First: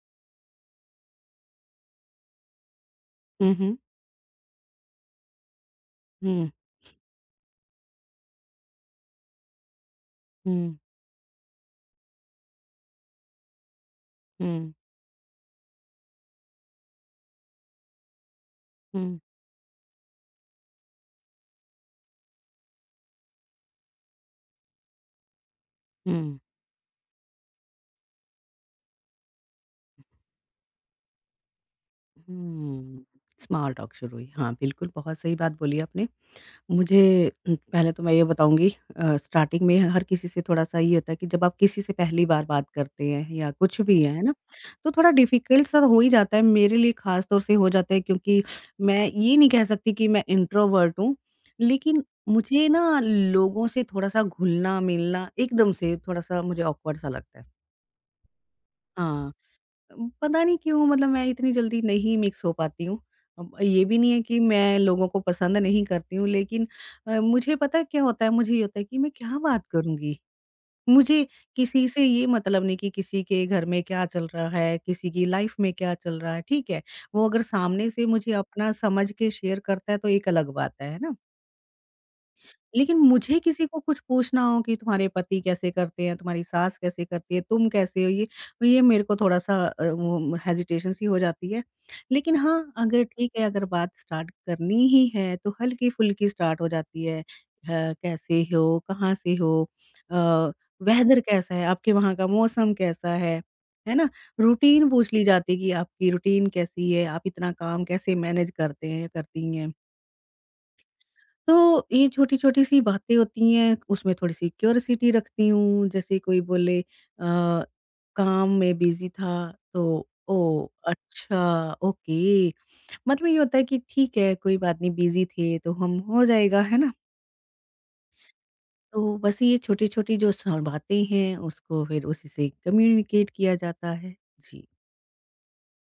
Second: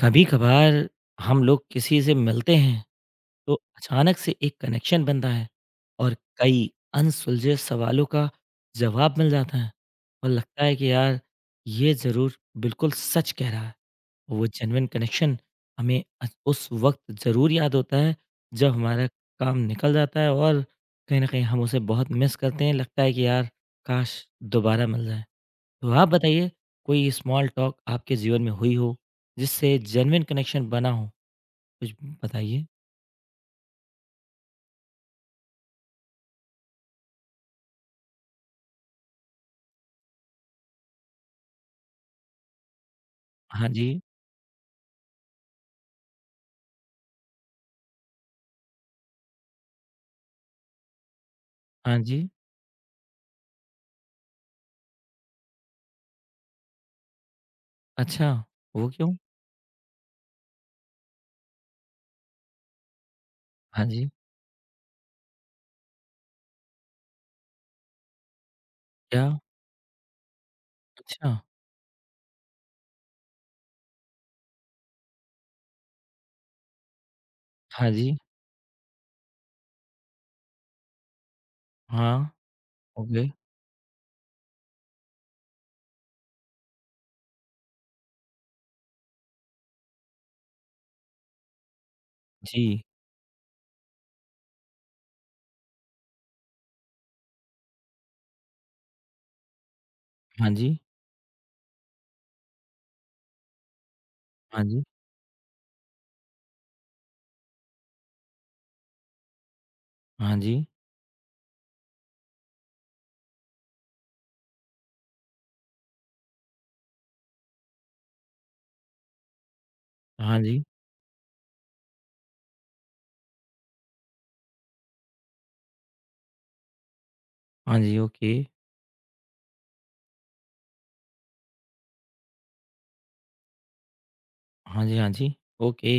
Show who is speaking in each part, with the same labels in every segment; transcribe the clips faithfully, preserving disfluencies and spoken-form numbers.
Speaker 1: कभी कभार हम लोग किसी से मिलते हैं
Speaker 2: हुँ,
Speaker 1: तो
Speaker 2: हुँ,
Speaker 1: अचानक से एक कनेक्शन बनता है और
Speaker 2: हुँ,
Speaker 1: कई अनसुलझे सवालों का जवाब मिल जाता है और लगता है कि यार ये ज़रूर बिल्कुल सच कह रहा है। वो
Speaker 2: हुँ,
Speaker 1: जेनविन कनेक्शन हमें अच- उस वक्त ज़रूर याद होता है जब हमारा
Speaker 2: हुँ,
Speaker 1: काम निकल जाता है और कहीं ना कहीं हम उसे बहुत मिस करते हैं। लगता है कि यार काश दोबारा मिल जाए। तो आप
Speaker 2: हुँ,
Speaker 1: बताइए कोई स्मॉल टॉक आपके जीवन में हुई हो जिससे जेन्युइन कनेक्शन बना हो? कुछ बताइए?
Speaker 2: हुँ। स्मॉल टॉक शुरू हुई। हाँ, बिल्कुल, बहुत सही बात बोली आपने। मुझे उम, पहले तो मैं ये बताऊँगी। अ, स्टार्टिंग में हर किसी से थोड़ा-सा ये होता है कि जब आप किसी से पहली बार बात करते हैं या
Speaker 1: हाँ
Speaker 2: कुछ
Speaker 1: जी,
Speaker 2: भी है, है ना? तो थोड़ा डिफ़िकल्ट सा हो ही जाता है, मेरे लिए ख़ास तौर से हो जाता है क्योंकि मैं ये नहीं कह सकती कि मैं इंट्रोवर्ट हूँ,
Speaker 1: हाँ
Speaker 2: लेकिन
Speaker 1: जी।
Speaker 2: मुझे ना लोगों से थोड़ा-सा घुलना-मिलना एकदम से थोड़ा-सा मुझे ऑकवर्ड सा लगता है।
Speaker 1: अच्छा, वो क्यों?
Speaker 2: हाँ। पता नहीं क्यों, मतलब मैं इतनी जल्दी नहीं मिक्स हो पाती हूँ। अब ये
Speaker 1: हाँ
Speaker 2: भी
Speaker 1: जी,
Speaker 2: नहीं है कि मैं लोगों को पसंद नहीं करती हूँ, लेकिन अ, मुझे पता है क्या होता है, मुझे ये होता है कि मैं
Speaker 1: क्या?
Speaker 2: क्या बात करूँगी? मुझे
Speaker 1: अच्छा,
Speaker 2: किसी से ये मतलब नहीं कि किसी के घर में क्या चल रहा है, किसी की लाइफ में क्या चल रहा है, ठीक है? वो अगर सामने
Speaker 1: हाँ
Speaker 2: से
Speaker 1: जी,
Speaker 2: मुझे अपना समझ के शेयर करता है तो एक अलग बात है, है ना?
Speaker 1: हाँ,
Speaker 2: लेकिन
Speaker 1: ओके,
Speaker 2: मुझे किसी को कुछ पूछना हो कि तुम्हारे पति कैसे करते हैं, तुम्हारी सास कैसे करती है, तुम कैसे हो? ये ये मेरे को थोड़ा-सा अ, वो हेजिटेशन सी हो जाती है। लेकिन हाँ,
Speaker 1: जी,
Speaker 2: अगर ठीक है, अगर बात स्टार्ट करनी ही है तो हल्की-फुल्की स्टार्ट हो जाती है। ह कैसे हो? कहाँ से हो? अ,
Speaker 1: हाँ जी,
Speaker 2: वेदर कैसा है? आपके वहाँ का मौसम कैसा है? है ना?
Speaker 1: हाँ जी,
Speaker 2: रूटीन पूछ ली जाती है कि आपकी रूटीन कैसी है? आप इतना काम कैसे मैनेज करते हैं, करती हैं?
Speaker 1: हाँ जी,
Speaker 2: तो ये छोटी-छोटी सी बातें होती हैं, उसमें थोड़ी-सी क्यूरियोसिटी रखती हूँ, जैसे कोई बोले अ, काम में बिज़ी था, तो
Speaker 1: हाँ जी,
Speaker 2: ओह! अच्छा, ओके। मतलब ये होता है कि ठीक है, कोई बात नहीं, बिज़ी थे तो हम हो जाएगा, है ना?
Speaker 1: हाँ जी, ओके,
Speaker 2: तो बस ये छोटी-छोटी जो स बातें हैं, उसको फिर उसी से कम्युनिकेट किया जाता है। जी।
Speaker 1: हाँ जी, हाँ जी, ओके,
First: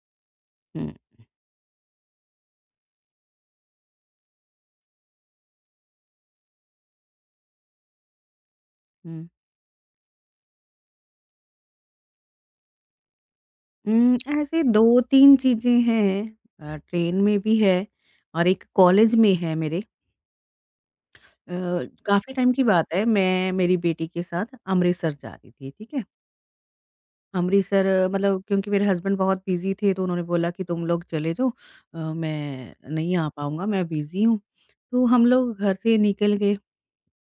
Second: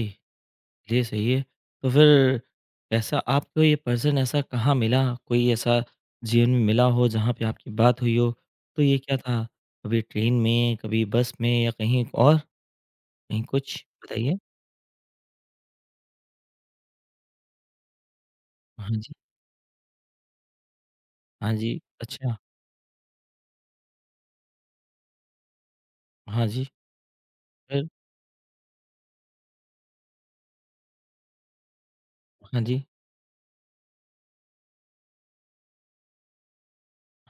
Speaker 2: हुँ,
Speaker 1: ये सही है। तो फिर ऐसा आपको ये पर्सन ऐसा कहाँ मिला? कोई ऐसा जीवन में मिला हो जहाँ पे आपकी बात हुई हो? तो ये क्या
Speaker 2: हुँ।
Speaker 1: था? कभी ट्रेन में, कभी बस में या कहीं और, कहीं कुछ
Speaker 2: उम,
Speaker 1: बताइए?
Speaker 2: ऐसे दो तीन चीज़ें हैं। अ, ट्रेन में भी है और एक
Speaker 1: हाँ जी।
Speaker 2: कॉलेज में है मेरे। अ,
Speaker 1: हाँ जी,
Speaker 2: काफ़ी
Speaker 1: अच्छा,
Speaker 2: टाइम की बात है, मैं मेरी बेटी के साथ अमृतसर जा रही थी, ठीक है?
Speaker 1: हाँ जी,
Speaker 2: अमृतसर
Speaker 1: फिर?
Speaker 2: अ, मतलब क्योंकि मेरे हस्बैंड बहुत बिज़ी थे, तो उन्होंने बोला कि तुम लोग चले जाओ। अ,
Speaker 1: हाँ
Speaker 2: मैं
Speaker 1: जी,
Speaker 2: नहीं आ पाऊँगा, मैं बिज़ी हूँ। तो हम लोग घर से निकल गए,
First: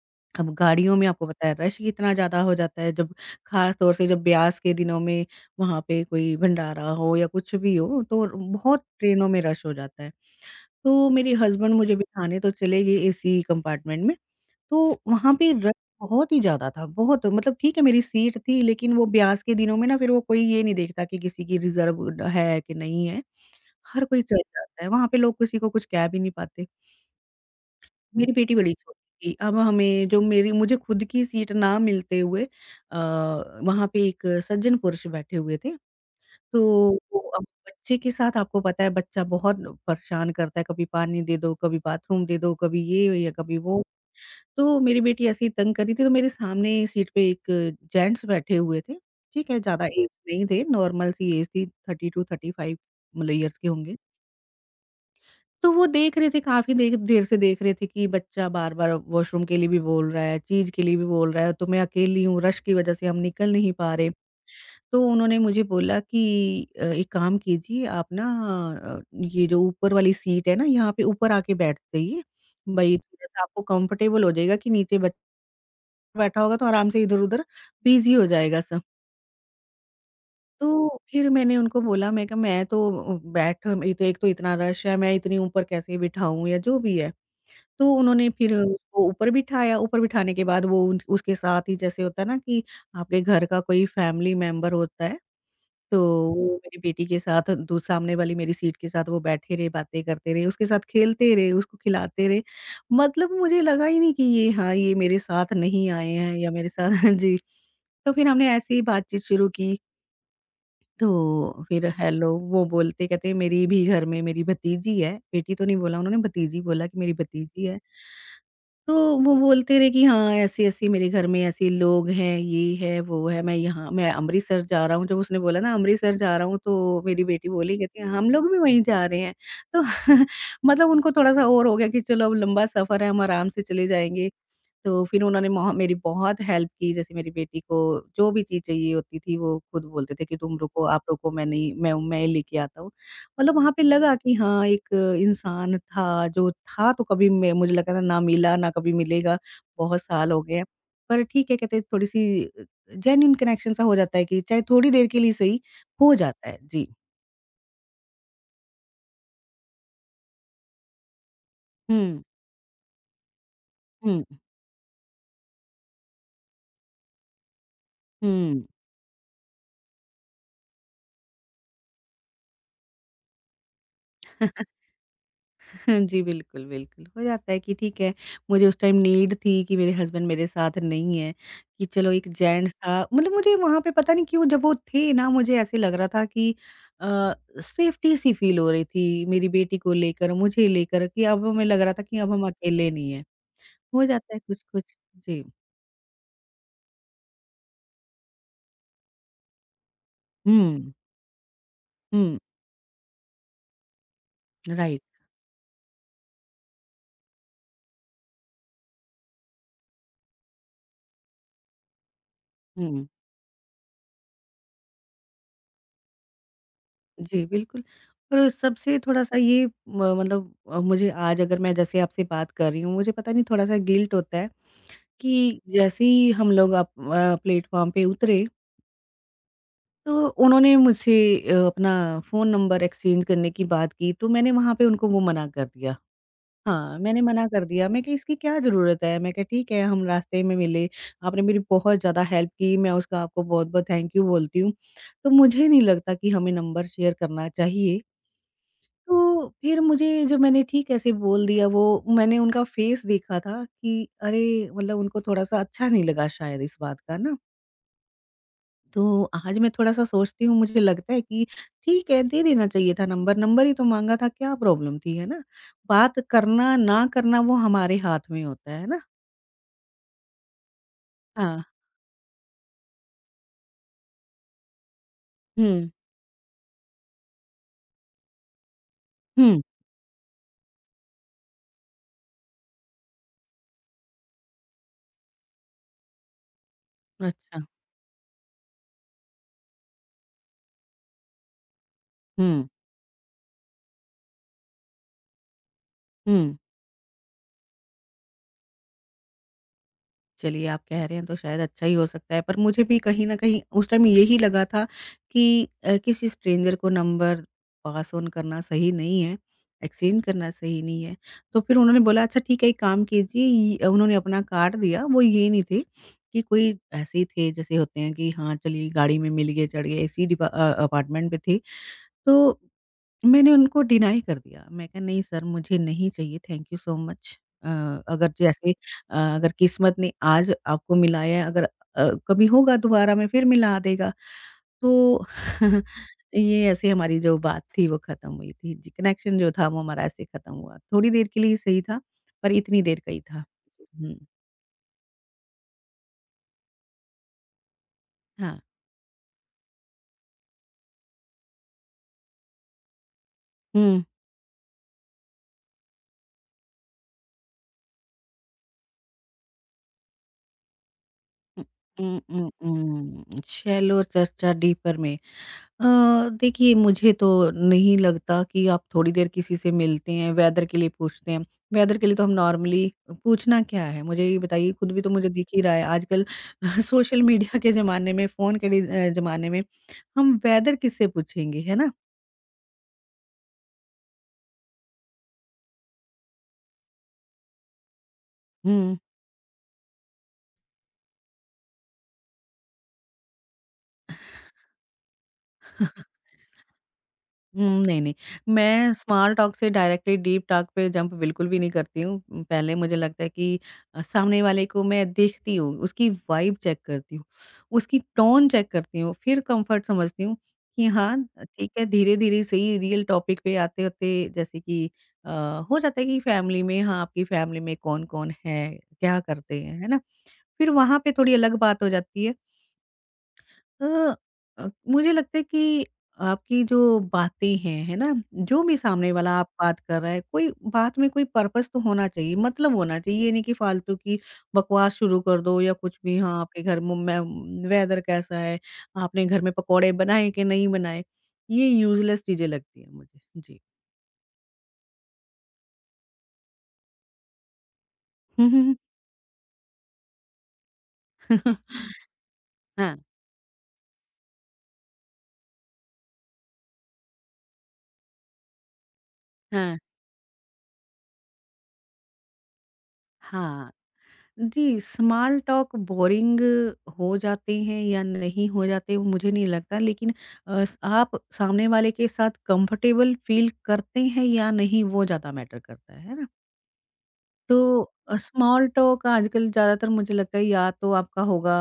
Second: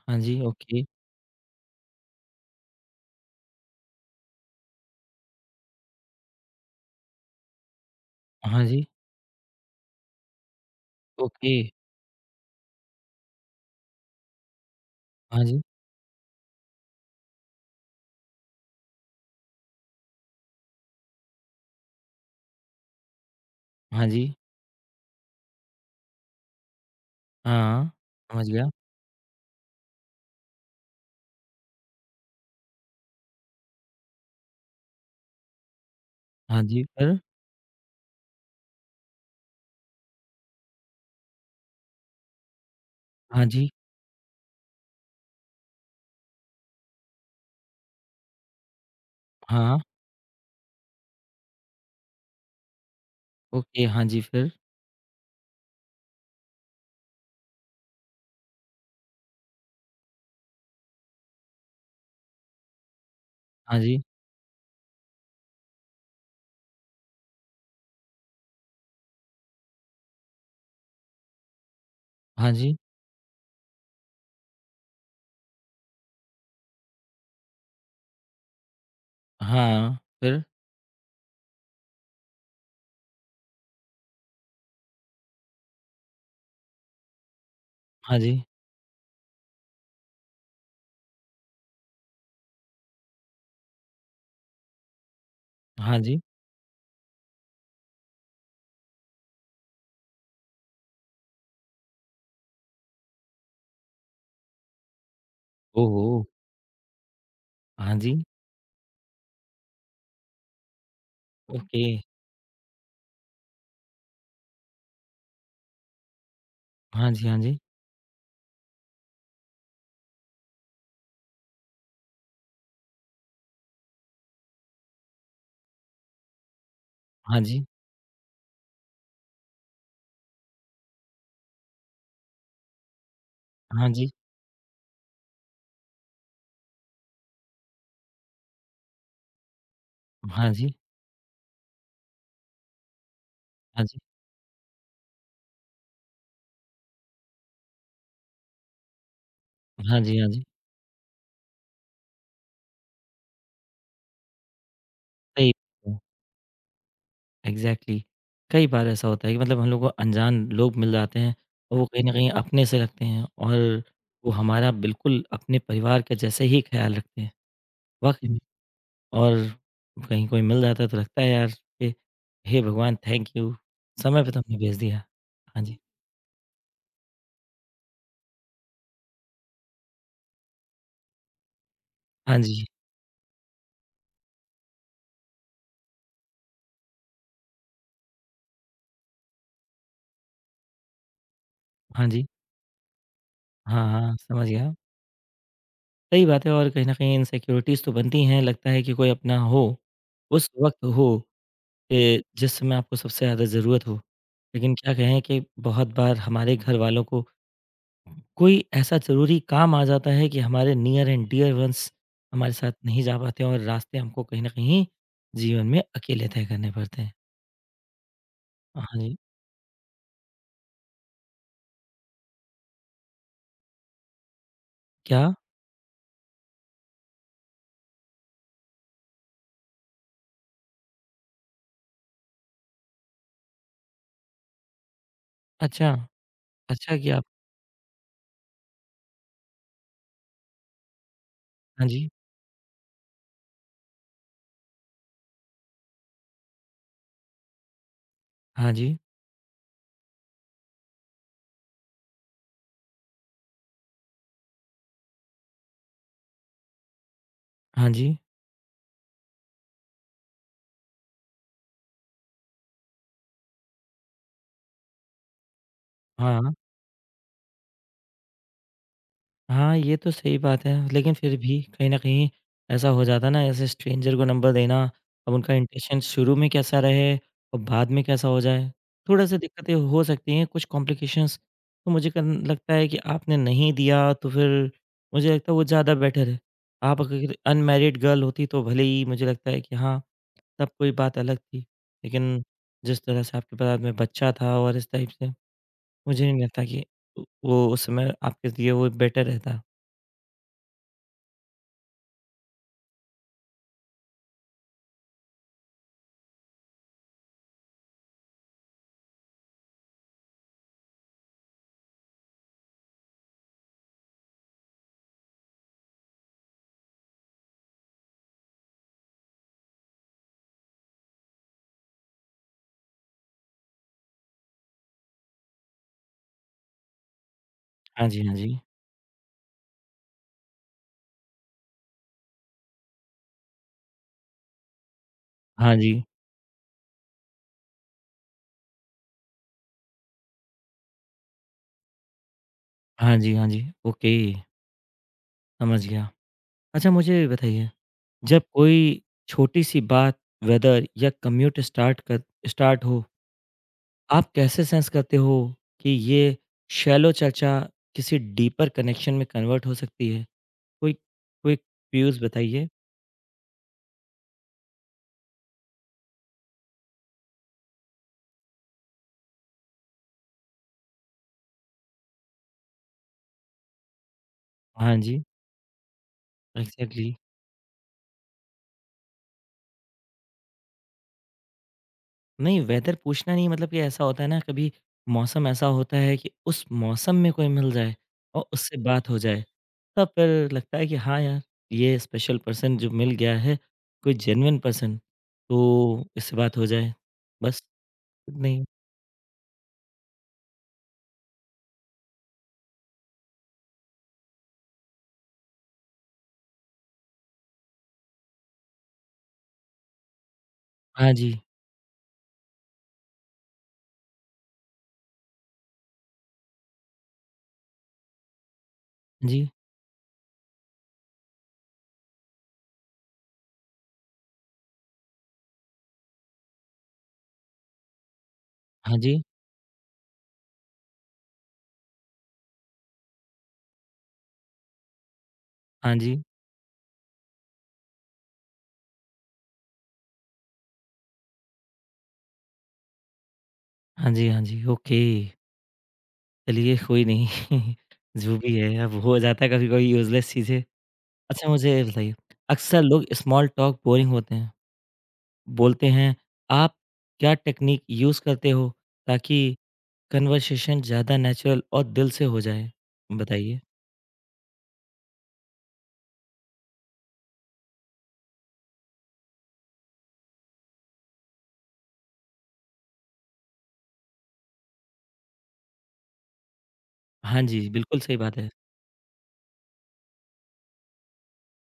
Speaker 1: हाँ जी,
Speaker 2: अब
Speaker 1: ओके,
Speaker 2: गाड़ियों में आपको पता है रश कितना ज़्यादा हो जाता है, जब ख़ास तौर से जब ब्यास के दिनों में वहाँ पे कोई भंडारा हो या कुछ भी हो, तो
Speaker 1: हाँ
Speaker 2: बहुत
Speaker 1: जी,
Speaker 2: ट्रेनों में रश हो जाता है। तो मेरे
Speaker 1: ओके,
Speaker 2: हस्बैंड मुझे बिठाने तो चले गए एसी कंपार्टमेंट में, तो वहाँ
Speaker 1: हाँ
Speaker 2: पे
Speaker 1: जी,
Speaker 2: रश बहुत ही ज़्यादा था, बहुत, मतलब ठीक है मेरी सीट थी लेकिन वो ब्यास के दिनों में ना फिर वो कोई ये नहीं देखता कि किसी की रिज़र्वड है कि नहीं है, हर
Speaker 1: हाँ
Speaker 2: कोई
Speaker 1: जी,
Speaker 2: चढ़ जाता है, वहाँ पे लोग किसी को कुछ कह भी नहीं पाते।
Speaker 1: हाँ,
Speaker 2: मेरी
Speaker 1: समझ
Speaker 2: बेटी
Speaker 1: गया,
Speaker 2: बड़ी छोटी थी, अब हमें जो मेरी मुझे खुद की सीट ना मिलते हुए अ, वहाँ पे एक सज्जन पुरुष बैठे हुए थे। तो
Speaker 1: हाँ जी,
Speaker 2: वो,
Speaker 1: फिर?
Speaker 2: अब बच्चे के साथ आपको पता है, बच्चा बहुत परेशान करता है, कभी पानी दे दो, कभी बाथरूम दे दो, कभी ये या
Speaker 1: हाँ
Speaker 2: कभी
Speaker 1: जी,
Speaker 2: वो। तो मेरी बेटी ऐसे ही तंग कर रही थी, तो मेरे सामने सीट पे एक जेंट्स बैठे हुए थे, ठीक है?
Speaker 1: हाँ,
Speaker 2: ज़्यादा एज नहीं थे, नॉर्मल सी एज थी थर्टी टू से थर्टी फ़ाइव, मतलब ईयर्स के
Speaker 1: ओके,
Speaker 2: होंगे।
Speaker 1: हाँ जी, फिर?
Speaker 2: तो वो देख रहे थे, काफ़ी देर देर से देख रहे थे कि बच्चा बार-बार वॉशरूम के लिए भी बोल रहा है, चीज़ के लिए भी बोल रहा है, तो मैं अकेली हूँ, रश की वज़ह से हम निकल नहीं
Speaker 1: हाँ
Speaker 2: पा
Speaker 1: जी,
Speaker 2: रहे। तो उन्होंने मुझे बोला कि अ, एक काम कीजिए, आप ना अ, ये जो ऊपर वाली सीट है ना यहाँ पे ऊपर आके बैठ जाइए।
Speaker 1: हाँ जी,
Speaker 2: भई थोड़ा-सा आपको कंफर्टेबल हो जाएगा कि नीचे बच्चा बैठा होगा तो आराम से इधर-उधर बिज़ी हो जाएगा सब।
Speaker 1: हाँ, फिर?
Speaker 2: तो फिर मैंने उनको बोला, मैं कहा मैं तो अ, बैठ ये तो एक तो इतना रश है, मैं इतनी ऊपर कैसे बिठाऊँ या जो भी है। तो
Speaker 1: हाँ
Speaker 2: उन्होंने
Speaker 1: जी,
Speaker 2: फिर उसको ऊपर बिठाया, ऊपर बिठाने के बाद वो उन उसके साथ ही जैसे होता है ना कि आपके घर का कोई फैमिली मेंबर होता है, तो
Speaker 1: हाँ जी,
Speaker 2: वो मेरी बेटी के साथ दू सामने वाली मेरी सीट के साथ वो बैठे रहे, बातें करते रहे, उसके साथ खेलते रहे, उसको खिलाते रहे। मतलब मुझे लगा ही नहीं कि ये, हाँ, ये मेरे साथ नहीं
Speaker 1: ओहो!
Speaker 2: आए हैं या मेरे साथ जी।
Speaker 1: हाँ
Speaker 2: तो
Speaker 1: जी,
Speaker 2: फिर हमने ऐसे ही बातचीत शुरू की, तो
Speaker 1: ओके,
Speaker 2: फिर हेलो वो बोलते कहते मेरी भी घर में मेरी भतीजी है, बेटी तो नहीं बोला उन्होंने, भतीजी बोला कि
Speaker 1: हाँ
Speaker 2: मेरी
Speaker 1: जी, हाँ जी,
Speaker 2: भतीजी है। तो वो बोलते रहे कि हाँ, ऐसी-ऐसी मेरे घर में ऐसे लोग हैं, ये है, वो है, मैं यहाँ मैं अमृतसर जा रहा हूँ। जब उसने बोला ना अमृतसर जा रहा हूँ तो मेरी
Speaker 1: हाँ
Speaker 2: बेटी
Speaker 1: जी,
Speaker 2: बोली, कहती है हम लोग भी वहीं जा रहे हैं। तो मतलब उनको थोड़ा-सा और हो गया कि चलो अब लंबा सफ़र है, हम आराम से चले
Speaker 1: हाँ जी,
Speaker 2: जाएँगे। तो फिर उन्होंने मोह मेरी बहुत हेल्प की, जैसे मेरी बेटी को जो भी चीज़ चाहिए होती थी, वो खुद बोलते थे कि
Speaker 1: हाँ
Speaker 2: तुम
Speaker 1: जी,
Speaker 2: रुको, आप रुको, मैं नहीं मैं मैं लेके आता हूँ। मतलब वहाँ पे
Speaker 1: हाँ जी,
Speaker 2: लगा कि हाँ, एक इंसान था, जो था तो कभी, मैं मुझे लगा था ना मिला, ना कभी मिलेगा,
Speaker 1: हाँ
Speaker 2: बहुत
Speaker 1: जी, हाँ
Speaker 2: साल हो
Speaker 1: जी,
Speaker 2: गए हैं। पर ठीक है, कहते हैं थोड़ी-सी अ, जेन्युइन कनेक्शन सा हो जाता है कि चाहे थोड़ी देर के लिए
Speaker 1: सही,
Speaker 2: सही, हो जाता है। जी।
Speaker 1: एग्ज़ैक्टली। कई बार ऐसा होता है कि मतलब हम लोग को अनजान लोग मिल जाते हैं और वो कहीं न
Speaker 2: हुँ,
Speaker 1: कहीं अपने से लगते हैं और
Speaker 2: हुँ,
Speaker 1: वो हमारा बिल्कुल अपने परिवार के जैसे ही ख़्याल रखते हैं। वाक़ई में,
Speaker 2: हुँ।
Speaker 1: और कहीं कोई मिल जाता है तो लगता है यार कि हे भगवान थैंक यू, समय पे तुमने भेज दिया। हाँ जी,
Speaker 2: हाँ जी, बिल्कुल, बिल्कुल। हो जाता है कि ठीक है, मुझे उस टाइम नीड थी कि मेरे हस्बैंड मेरे साथ नहीं है, कि चलो एक
Speaker 1: हाँ जी,
Speaker 2: जेंट्स था, मतलब मुझे वहाँ पे पता नहीं क्यों जब वो थे ना मुझे ऐसे लग रहा था कि अ, सेफ्टी सी फ़ील हो रही थी मेरी बेटी को लेकर, मुझे लेकर, कि अब हमें लग रहा था
Speaker 1: हाँ
Speaker 2: कि
Speaker 1: जी,
Speaker 2: अब हम अकेले नहीं हैं।
Speaker 1: हाँ,
Speaker 2: हो
Speaker 1: हाँ,
Speaker 2: जाता है
Speaker 1: समझ गया।
Speaker 2: कुछ-कुछ। जी।
Speaker 1: सही बात है और कहीं न कहीं इनसिक्योरिटीज़ तो बनती हैं। लगता है कि कोई अपना हो, उस वक़्त
Speaker 2: हुँ,
Speaker 1: हो। कि
Speaker 2: हुँ,
Speaker 1: जिस समय आपको सबसे ज़्यादा ज़रूरत हो। लेकिन क्या
Speaker 2: राइट।
Speaker 1: कहें कि बहुत बार हमारे घरवालों को कोई ऐसा ज़रूरी काम आ जाता है कि हमारे नियर एंड डियर वन्स हमारे साथ नहीं
Speaker 2: हुँ।
Speaker 1: जा पाते और रास्ते हमको कहीं न कहीं जीवन में अकेले तय करने पड़ते हैं।
Speaker 2: जी, बिल्कुल। और
Speaker 1: हाँ
Speaker 2: सबसे
Speaker 1: जी।
Speaker 2: थोड़ा-सा ये म मतलब अ, मुझे आज अगर मैं जैसे आपसे बात कर रही हूँ, मुझे पता नहीं थोड़ा-सा गिल्ट होता है
Speaker 1: क्या?
Speaker 2: कि जैसे ही हम लोग अप अ, प्लेटफ़ॉर्म पे उतरे, तो उन्होंने मुझसे अ, अपना फ़ोन नंबर एक्सचेंज करने की बात की, तो मैंने वहाँ पे उनको वो मना कर
Speaker 1: अच्छा,
Speaker 2: दिया।
Speaker 1: अच्छा
Speaker 2: हाँ,
Speaker 1: किया
Speaker 2: मैंने
Speaker 1: आप।
Speaker 2: मना कर दिया, मैं कहा इसकी क्या ज़रूरत है? मैं कहा ठीक है, हम रास्ते में मिले, आपने मेरी
Speaker 1: हाँ
Speaker 2: बहुत
Speaker 1: जी,
Speaker 2: ज़्यादा हेल्प की, मैं उसका आपको बहुत-बहुत थैंक यू बोलती हूँ। तो मुझे नहीं लगता कि हमें नंबर शेयर करना चाहिए।
Speaker 1: हाँ जी,
Speaker 2: तो फिर मुझे जो मैंने ठीक ऐसे बोल दिया, वो मैंने उनका फेस देखा था कि अरे! मतलब उनको थोड़ा-सा अच्छा नहीं लगा शायद इस बात का ना।
Speaker 1: हाँ जी,
Speaker 2: तो आज मैं थोड़ा-सा सोचती हूँ, मुझे लगता है कि ठीक है, दे देना चाहिए था नंबर, नंबर ही तो माँगा था, क्या प्रॉब्लम थी, है ना? बात
Speaker 1: हाँ।
Speaker 2: करना, ना करना वो हमारे हाथ में होता है, है ना?
Speaker 1: हाँ, ये तो सही बात है, लेकिन फिर
Speaker 2: हाँ।
Speaker 1: भी कहीं न कहीं ऐसा हो जाता है ना, ऐसे स्ट्रेंजर को नंबर देना, अब उनका
Speaker 2: हुँ,
Speaker 1: इंटेंशन शुरू में कैसा रहे और बाद में कैसा हो जाए, थोड़ा-सा
Speaker 2: हुँ।
Speaker 1: दिक्कतें हो सकती हैं, कुछ कॉम्प्लिकेशंस तो मुझे कन लगता है कि आपने नहीं दिया, तो फिर मुझे लगता है वो ज़्यादा बेटर है। आप अगर
Speaker 2: अच्छा।
Speaker 1: अनमैरिड गर्ल होती तो भले ही मुझे लगता है कि हाँ, तब कोई बात अलग थी, लेकिन
Speaker 2: हुँ,
Speaker 1: जिस तरह से आपके बाद में बच्चा था और इस टाइप से, मुझे नहीं
Speaker 2: हुँ।
Speaker 1: लगता कि वो उस समय आपके लिए वो बेटर रहता।
Speaker 2: चलिए आप कह रहे हैं तो शायद अच्छा ही हो सकता है। पर मुझे भी कहीं न कहीं उस टाइम यही लगा था कि अ, किसी स्ट्रेंजर को नंबर पास ऑन करना सही नहीं है, एक्सचेंज करना सही नहीं है। तो फिर उन्होंने बोला अच्छा ठीक है एक काम कीजिए, ये उन्होंने अपना कार्ड दिया, वो ये नहीं थे कि कोई ऐसे ही थे, जैसे होते हैं कि हाँ, चलिए गाड़ी में मिल गए, चढ़ गए, इसी डिपा अ, अपार्टमेंट पे थे। तो मैंने उनको डिनाई कर दिया। मैं कहा नहीं सर, मुझे नहीं चाहिए, थैंक यू सो मच। अ,
Speaker 1: हाँ जी,
Speaker 2: अगर
Speaker 1: हाँ जी।
Speaker 2: जैसे अ, अगर किस्मत ने आज आपको मिलाया है, अगर अ, कभी होगा दोबारा में फिर मिला देगा। तो
Speaker 1: हाँ जी।
Speaker 2: ये ऐसे हमारी जो बात थी वो ख़त्म हुई थी। जी, कनेक्शन जो था वो हमारा ऐसे ख़त्म हुआ। थोड़ी देर के लिए ही सही था, पर इतनी देर का
Speaker 1: हाँ
Speaker 2: ही
Speaker 1: जी,
Speaker 2: था।
Speaker 1: हाँ जी। ओके,
Speaker 2: हुँ,
Speaker 1: समझ गया। अच्छा मुझे ये बताइए, जब
Speaker 2: हाँ।
Speaker 1: कोई छोटी-सी बात वेदर या कम्यूट स्टार्ट कर स्टार्ट हो,
Speaker 2: हुँ,
Speaker 1: आप कैसे सेंस करते हो कि ये शैलो चर्चा किसी डीपर कनेक्शन में कन्वर्ट हो सकती है? कोई कोई
Speaker 2: हुँ, हुँ,
Speaker 1: क्यूज
Speaker 2: हुँ,
Speaker 1: बताइए?
Speaker 2: हुँ। शैलो चर्चा डीपर में। अ, देखिए मुझे तो नहीं लगता कि आप थोड़ी देर किसी से मिलते हैं, वेदर के लिए पूछते हैं। वेदर के लिए तो हम नॉर्मली पूछना क्या है? मुझे ये बताइए, खुद
Speaker 1: हाँ
Speaker 2: भी तो
Speaker 1: जी,
Speaker 2: मुझे दिख ही रहा है आजकल
Speaker 1: एग्ज़ैक्टली।
Speaker 2: सोशल मीडिया के ज़माने में, फ़ोन के डि अ, ज़माने में, हम वेदर किससे पूछेंगे, है ना?
Speaker 1: नहीं, वेदर पूछना नहीं, मतलब कि ऐसा होता है ना कभी मौसम ऐसा होता है कि उस मौसम में कोई मिल जाए और उससे
Speaker 2: हुँ।
Speaker 1: बात हो जाए, तब फिर लगता है कि हाँ यार ये स्पेशल पर्सन जो मिल गया है, कोई जेन्युइन पर्सन, तो इससे बात हो जाए बस।
Speaker 2: हुँ, नहीं, नहीं।
Speaker 1: नहीं,
Speaker 2: मैं स्मॉल टॉक से डायरेक्टली डीप टॉक पे जंप बिल्कुल भी नहीं करती हूँ। उम, पहले मुझे लगता है कि अ, सामने वाले को मैं देखती हूँ, उसकी वाइब चेक करती हूँ, उसकी टोन चेक करती हूँ, फिर कम्फर्ट समझती हूँ कि
Speaker 1: हाँ
Speaker 2: हाँ,
Speaker 1: जी,
Speaker 2: अ, ठीक है, धीरे-धीरे सही रियल टॉपिक पे आते-आते जैसे कि अ, हो जाता है कि फैमिली में, हाँ, आपकी फैमिली में कौन-कौन है, क्या
Speaker 1: जी,
Speaker 2: करते हैं, है ना? फिर वहाँ पे थोड़ी अलग बात हो जाती है। अ अ, मुझे लगता है कि आपकी जो बातें हैं, है ना? जो भी
Speaker 1: हाँ
Speaker 2: सामने
Speaker 1: जी,
Speaker 2: वाला आप बात कर रहा है, कोई बात में कोई पर्पस तो होना चाहिए, मतलब होना चाहिए। ये नहीं कि फ़ालतू की बकवास शुरू कर दो या
Speaker 1: हाँ
Speaker 2: कुछ भी।
Speaker 1: जी,
Speaker 2: हाँ, आपके घर म में वेदर कैसा है? आपने घर में पकौड़े बनाए कि नहीं बनाए? ये यूज़लेस चीज़ें लगती हैं मुझे। जी।
Speaker 1: हाँ जी, हाँ जी, ओके। चलिए कोई नहीं जो भी है अब हो जाता है कभी कभी यूजलेस चीज़ें। अच्छा मुझे ये बताइए, अक्सर
Speaker 2: हाँ,
Speaker 1: लोग स्मॉल टॉक बोरिंग होते हैं बोलते हैं, "आप क्या टेक्नीक यूज़ करते हो ताकि
Speaker 2: हाँ।
Speaker 1: कन्वर्सेशन ज़्यादा नेचुरल और दिल से हो जाए?" बताइए।
Speaker 2: हाँ। जी, स्मॉल टॉक बोरिंग हो जाते हैं या नहीं हो जाते वो मुझे नहीं लगता लेकिन अ, स आप सामने वाले के साथ कंफर्टेबल फ़ील करते हैं या नहीं वो ज़्यादा मैटर करता है, है ना?
Speaker 1: हाँ
Speaker 2: तो
Speaker 1: जी, बिल्कुल
Speaker 2: अ,
Speaker 1: सही बात है।
Speaker 2: स्मॉल टॉक आजकल ज़्यादातर मुझे लगता है या तो आपका होगा।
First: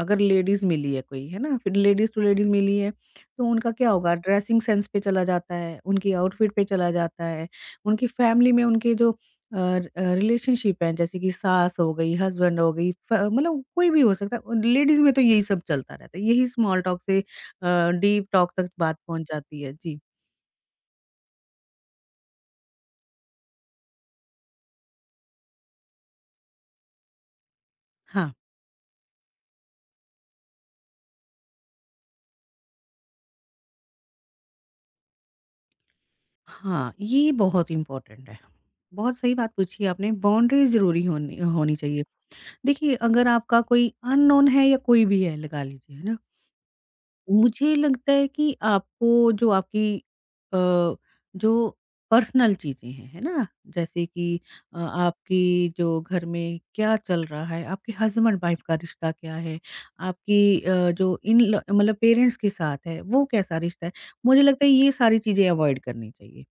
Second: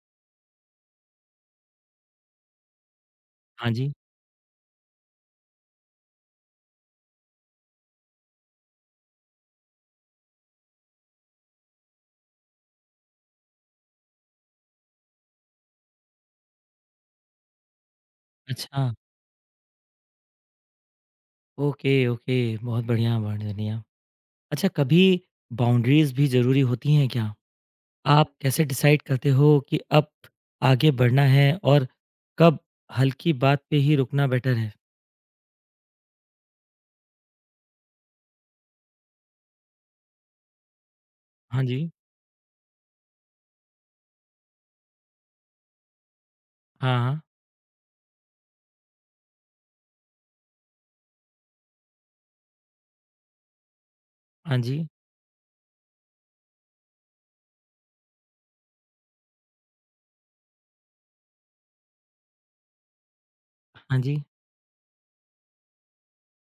Speaker 2: अगर लेडीज़ मिली है कोई, है ना? फिर लेडीज़ टू लेडीज़ मिली है, तो उनका
Speaker 1: हाँ
Speaker 2: क्या
Speaker 1: जी।
Speaker 2: होगा, ड्रेसिंग सेंस पे चला जाता है, उनकी आउटफिट पे चला जाता है, उनकी फैमिली में उनके जो अ अ, रिलेशनशिप हैं, जैसे कि सास हो गई, हस्बैंड हो गई, फ मतलब कोई भी हो सकता है। लेडीज़ में तो यही सब चलता रहता है, यही स्मॉल टॉक से अ, डीप टॉक तक
Speaker 1: अच्छा,
Speaker 2: बात पहुँच जाती है। जी,
Speaker 1: ओके, ओके। बहुत बढ़िया, बहुत बढ़िया। अच्छा कभी बाउंड्रीज़ भी ज़रूरी होती हैं क्या?
Speaker 2: हाँ।
Speaker 1: आप कैसे डिसाइड करते हो कि अब आगे बढ़ना है और कब हल्की बात पे ही रुकना बेटर है?
Speaker 2: हाँ, ये बहुत इम्पोर्टेंट है। बहुत सही बात पूछी आपने, बाउंड्री ज़रूरी होनी
Speaker 1: हाँ
Speaker 2: होनी
Speaker 1: जी।
Speaker 2: चाहिए। देखिए, अगर आपका कोई अननोन है या कोई भी है, लगा लीजिए, है ना?
Speaker 1: हाँ, हाँ।
Speaker 2: मुझे लगता है कि आपको जो आपकी अ, जो पर्सनल चीज़ें हैं, है ना? जैसे कि
Speaker 1: हाँ
Speaker 2: अ,
Speaker 1: जी।
Speaker 2: आपकी जो घर में क्या चल रहा है, आपके हस्बैंड-वाइफ का रिश्ता क्या है, आपकी अ, जो इन ल मतलब पेरेंट्स के साथ है, वो कैसा रिश्ता है।
Speaker 1: हाँ जी।
Speaker 2: मुझे लगता है ये सारी चीज़ें अवॉइड करनी चाहिए।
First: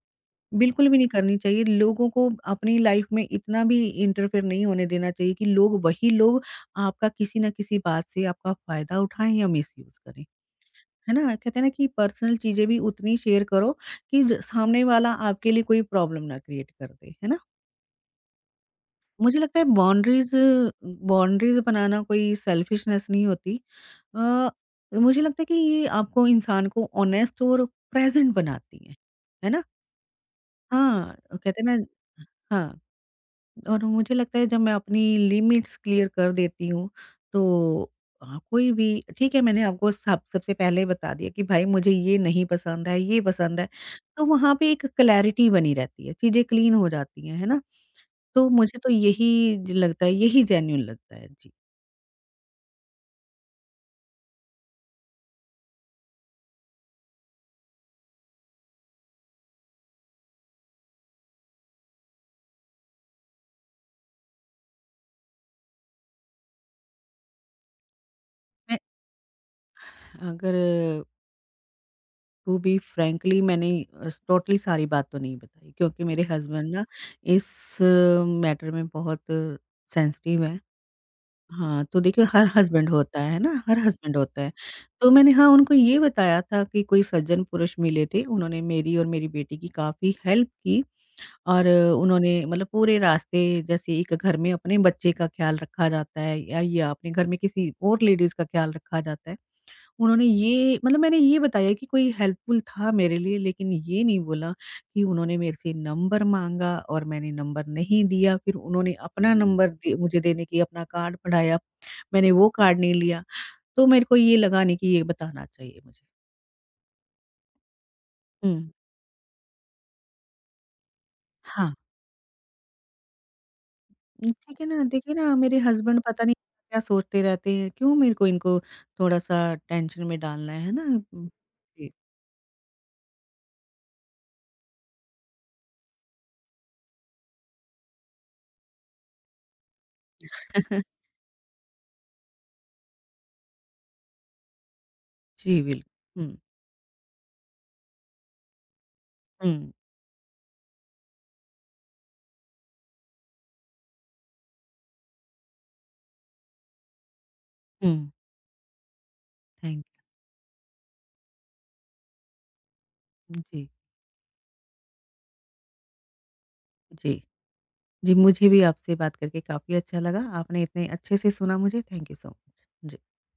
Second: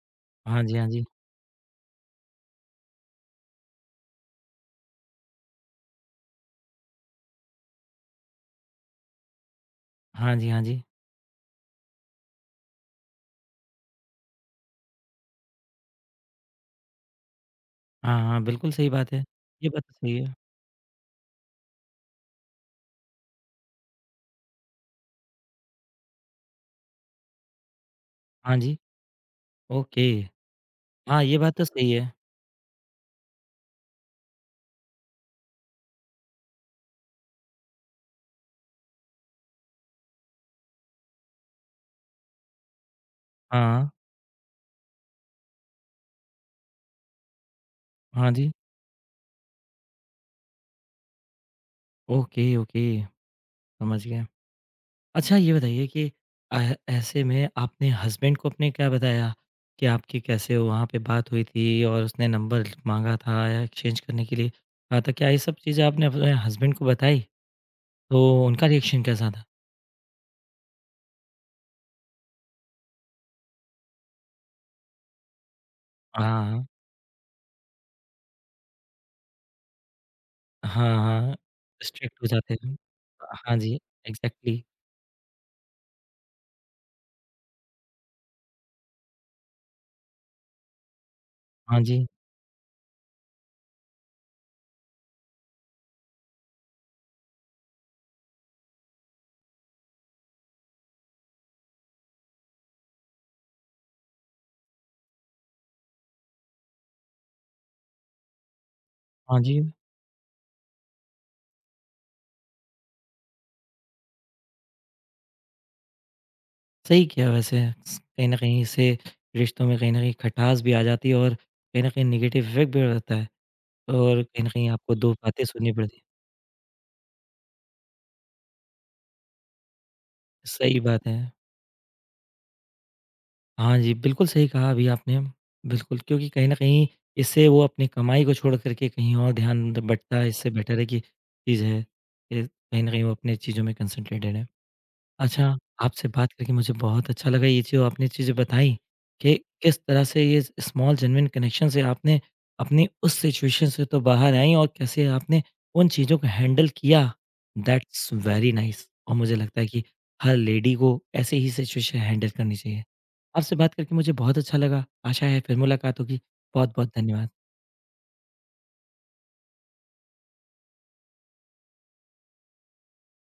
Speaker 1: हाँ जी,
Speaker 2: बिल्कुल
Speaker 1: हाँ
Speaker 2: भी
Speaker 1: जी।
Speaker 2: नहीं करनी चाहिए। लोगों को अपनी लाइफ में इतना भी इंटरफेयर नहीं होने देना चाहिए कि लोग वही लोग आपका किसी ना किसी बात से आपका फ़ायदा उठाएँ या मिसयूज़ करें।
Speaker 1: हाँ जी, हाँ जी।
Speaker 2: है ना? कहते हैं ना कि पर्सनल चीज़ें भी उतनी शेयर करो कि ज सामने वाला आपके लिए कोई प्रॉब्लम ना क्रिएट कर दे। है ना?
Speaker 1: हाँ, हाँ, बिल्कुल सही बात है।
Speaker 2: मुझे लगता है
Speaker 1: ये बात तो सही
Speaker 2: बाउंड्रीज़
Speaker 1: है।
Speaker 2: बाउंड्रीज़ बनाना कोई सेल्फिशनेस नहीं होती। अ, मुझे लगता है कि ये आपको इंसान को ऑनेस्ट और प्रेज़ेंट
Speaker 1: हाँ जी,
Speaker 2: बनाती है। है ना?
Speaker 1: ओके।
Speaker 2: हाँ,
Speaker 1: हाँ, ये
Speaker 2: कहते
Speaker 1: बात
Speaker 2: हैं
Speaker 1: तो
Speaker 2: ना।
Speaker 1: सही है।
Speaker 2: हाँ। और मुझे लगता है जब मैं अपनी लिमिट्स क्लियर कर देती हूँ तो हाँ, कोई भी ठीक है। मैंने आपको सब सबसे पहले बता दिया कि भाई मुझे ये नहीं पसंद है, ये पसंद है,
Speaker 1: हाँ,
Speaker 2: तो वहाँ पे एक क्लैरिटी बनी रहती है, चीज़ें क्लीन हो जाती हैं, है ना?
Speaker 1: हाँ
Speaker 2: तो
Speaker 1: जी।
Speaker 2: मुझे तो यही ज- लगता है, यही जेन्यून लगता है। जी।
Speaker 1: ओके, ओके, समझ गया। अच्छा ये बताइए कि अ, ऐसे में आपने हस्बैंड को अपने क्या बताया कि आपकी कैसे वहाँ पे बात हुई थी और उसने नंबर माँगा था या एक्सचेंज करने के लिए कहा था, क्या ये सब चीज़ें आपने अपने हस्बैंड को बताई? तो उनका
Speaker 2: मैं,
Speaker 1: रिएक्शन कैसा था?
Speaker 2: अगर टू बी फ्रैंकली, मैंने टोटली सारी बात तो नहीं बताई क्योंकि मेरे
Speaker 1: हाँ,
Speaker 2: हस्बैंड ना इस मैटर में बहुत सेंसिटिव है।
Speaker 1: हाँ, हाँ,
Speaker 2: हाँ, तो
Speaker 1: स्ट्रिक्ट
Speaker 2: देखिए
Speaker 1: हो
Speaker 2: हर
Speaker 1: जाते हैं।
Speaker 2: हस्बैंड होता है, है ना?
Speaker 1: हाँ जी,
Speaker 2: हर हस्बैंड होता है।
Speaker 1: एग्ज़ैक्टली।
Speaker 2: तो मैंने, हाँ, उनको ये बताया था कि कोई सज्जन पुरुष मिले थे, उन्होंने मेरी और मेरी बेटी की काफ़ी हेल्प की और
Speaker 1: हाँ
Speaker 2: अ,
Speaker 1: जी,
Speaker 2: उन्होंने मतलब पूरे रास्ते जैसे एक घर में अपने बच्चे का ख्याल रखा जाता है या या अपने घर में किसी और लेडीज़ का ख्याल रखा जाता है, उन्होंने ये मतलब मैंने ये बताया कि कोई हेल्पफुल था मेरे लिए, लेकिन ये नहीं बोला कि उन्होंने मेरे से नंबर माँगा और मैंने नंबर नहीं दिया। फिर उन्होंने अपना
Speaker 1: हाँ जी।
Speaker 2: नंबर, हुँ, दे मुझे देने की अपना कार्ड बढ़ाया, मैंने वो कार्ड नहीं लिया। तो मेरे को ये लगा नहीं कि ये बताना चाहिए मुझे।
Speaker 1: सही किया वैसे। कहीं न
Speaker 2: हुँ।
Speaker 1: कहीं इससे रिश्तों में कहीं न कहीं खटास भी आ जाती है और
Speaker 2: हाँ,
Speaker 1: कहीं न कहीं नेगेटिव इफ़ेक्ट भी रहता है और कहीं न
Speaker 2: ठीक है
Speaker 1: कहीं
Speaker 2: ना,
Speaker 1: आपको दो
Speaker 2: देखिए ना,
Speaker 1: बातें
Speaker 2: मेरे
Speaker 1: सुननी पड़ती
Speaker 2: हस्बैंड
Speaker 1: हैं।
Speaker 2: पता नहीं क्या सोचते रहते हैं, क्यों मेरे को इनको थोड़ा-सा टेंशन में डालना है, है
Speaker 1: सही
Speaker 2: ना?
Speaker 1: बात है।
Speaker 2: उम, जी।
Speaker 1: हाँ जी, बिल्कुल सही कहा अभी आपने। बिल्कुल, क्योंकि कहीं न कहीं इससे वो अपनी कमाई को छोड़ कर के कहीं और ध्यान बँटता है, इससे बेटर है कि चीज़ है, ये कहीं न कहीं वो अपनी चीज़ों में कंसंट्रेटेड है। अच्छा,
Speaker 2: जी, बिल्कुल।
Speaker 1: आपसे बात
Speaker 2: हुँ,
Speaker 1: करके मुझे बहुत अच्छा लगा ये जो आपने चीज़ें बताई कि
Speaker 2: हुँ,
Speaker 1: किस तरह से ये स्मॉल जेन्युइन कनेक्शन से आपने अपनी उस सिचुएशन से तो बाहर आई और कैसे आपने उन चीज़ों को हैंडल किया।
Speaker 2: हुँ,
Speaker 1: दैट्स वेरी नाइस और मुझे लगता है
Speaker 2: थैंक
Speaker 1: कि
Speaker 2: यू।
Speaker 1: हर लेडी को ऐसे ही सिचुएशन हैंडल करनी चाहिए। आपसे
Speaker 2: जी,
Speaker 1: बात करके मुझे बहुत अच्छा लगा। आशा है फिर मुलाकात होगी। बहुत-बहुत
Speaker 2: जी।
Speaker 1: धन्यवाद।
Speaker 2: जी, मुझे भी आपसे बात करके काफ़ी अच्छा लगा। आपने इतने अच्छे से सुना मुझे, thank you so much. Ji.